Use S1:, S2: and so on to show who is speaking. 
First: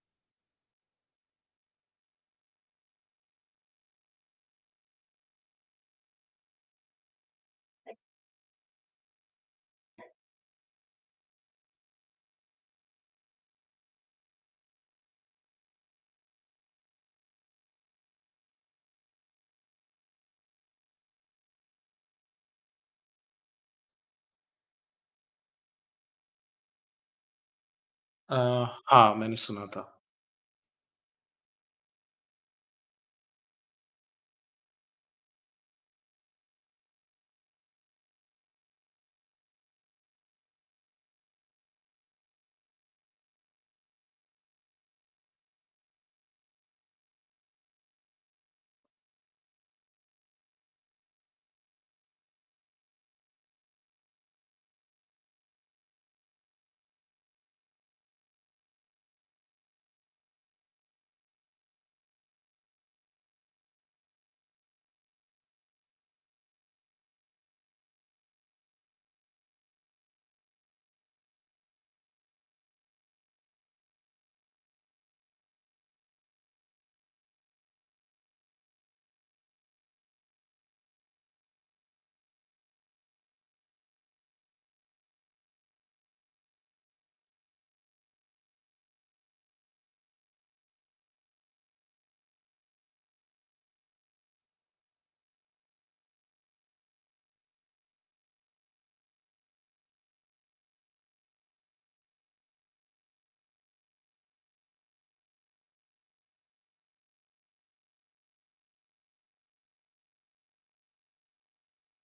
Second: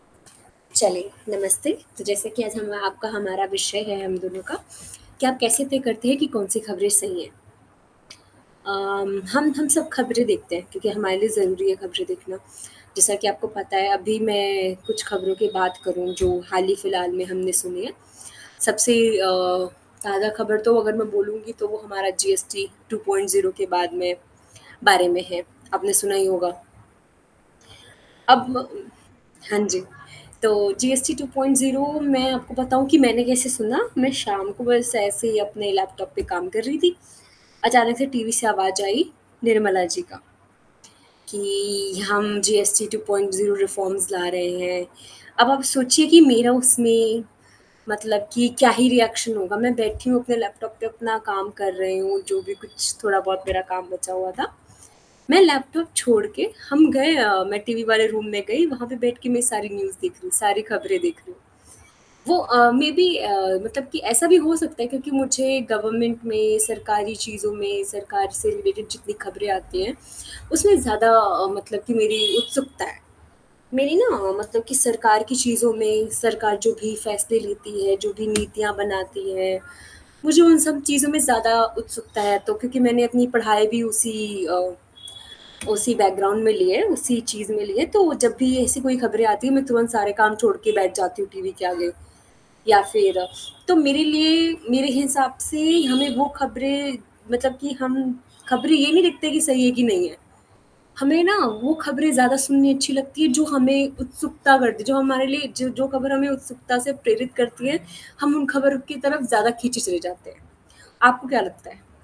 S1: चलिए नमस्ते। तो जैसा कि आज हम आपका हमारा विषय है हम दोनों का कि आप कैसे तय करते हैं कि कौन-सी खबरें सही हैं? अम, हम हम सब खबरें देखते हैं क्योंकि हमारे लिए ज़रूरी है खबरें देखना। जैसा कि आपको पता है अभी मैं कुछ खबरों की बात करूँ जो हाल ही फिलहाल में हमने सुनी हैं। सबसे अ, ताज़ा खबर तो अगर मैं बोलूँगी तो वो हमारा जीएसटी 2.0 के बाद में बारे में है आपने सुना ही होगा?
S2: अ,
S1: अब म
S2: हाँ मैंने
S1: हाँ
S2: सुना
S1: जी।
S2: था।
S1: तो जीएसटी 2.0 मैं आपको बताऊँ कि मैंने कैसे सुना, मैं शाम को बस ऐसे ही अपने लैपटॉप पे काम कर रही थी। अचानक से टीवी से आवाज आई निर्मला जी का कि हम जीएसटी 2.0 रिफॉर्म्स ला रहे हैं। अब आप सोचिए कि मेरा उसमें मतलब कि क्या ही रिएक्शन होगा मैं बैठी हूँ अपने लैपटॉप पे अपना काम कर रही हूँ जो भी कुछ थोड़ा बहुत मेरा काम बचा हुआ था। मैं लैपटॉप छोड़ के हम गए अ, मैं टीवी वाले रूम में गई वहाँ पे बैठ के मैं सारी न्यूज़ देख रही हूँ, सारी खबरें देख रही हूँ। वो अ, मेबी अ, मतलब कि ऐसा भी हो सकता है क्योंकि मुझे गवर्नमेंट में, सरकारी चीज़ों में, सरकार से रिलेटेड जितनी खबरें आती हैं उसमें ज़्यादा अ, मतलब कि मेरी उत्सुकता है। मेरी न मतलब कि सरकार की चीज़ों में, सरकार जो भी फ़ैसले लेती है, जो भी नीतियाँ बनाती है मुझे उन सब चीज़ों में ज़्यादा उत्सुकता है। तो क्योंकि मैंने अपनी पढ़ाई भी उसी अ, उसी बैकग्राउंड में ली है, उसी चीज़ में ली है तो जब भी ऐसी कोई खबरें आती है मैं तुरंत सारे काम छोड़ के बैठ जाती हूँ टीवी के आगे या फिर तो मेरे लिए मेरे हिसाब से हमें वो खबरें मतलब कि हम खबरें ये नहीं देखते कि सही है कि नहीं है। हमें न वो खबरें ज़्यादा सुननी अच्छी लगती है जो हमें उत्सुकता करती है जो हमारे लिए ज जो खबर हमें उत्सुकता से प्रेरित करती है, हम उन खबरों की तरफ़ ज़्यादा खींचे चले जाते हैं। आपको क्या लगता है?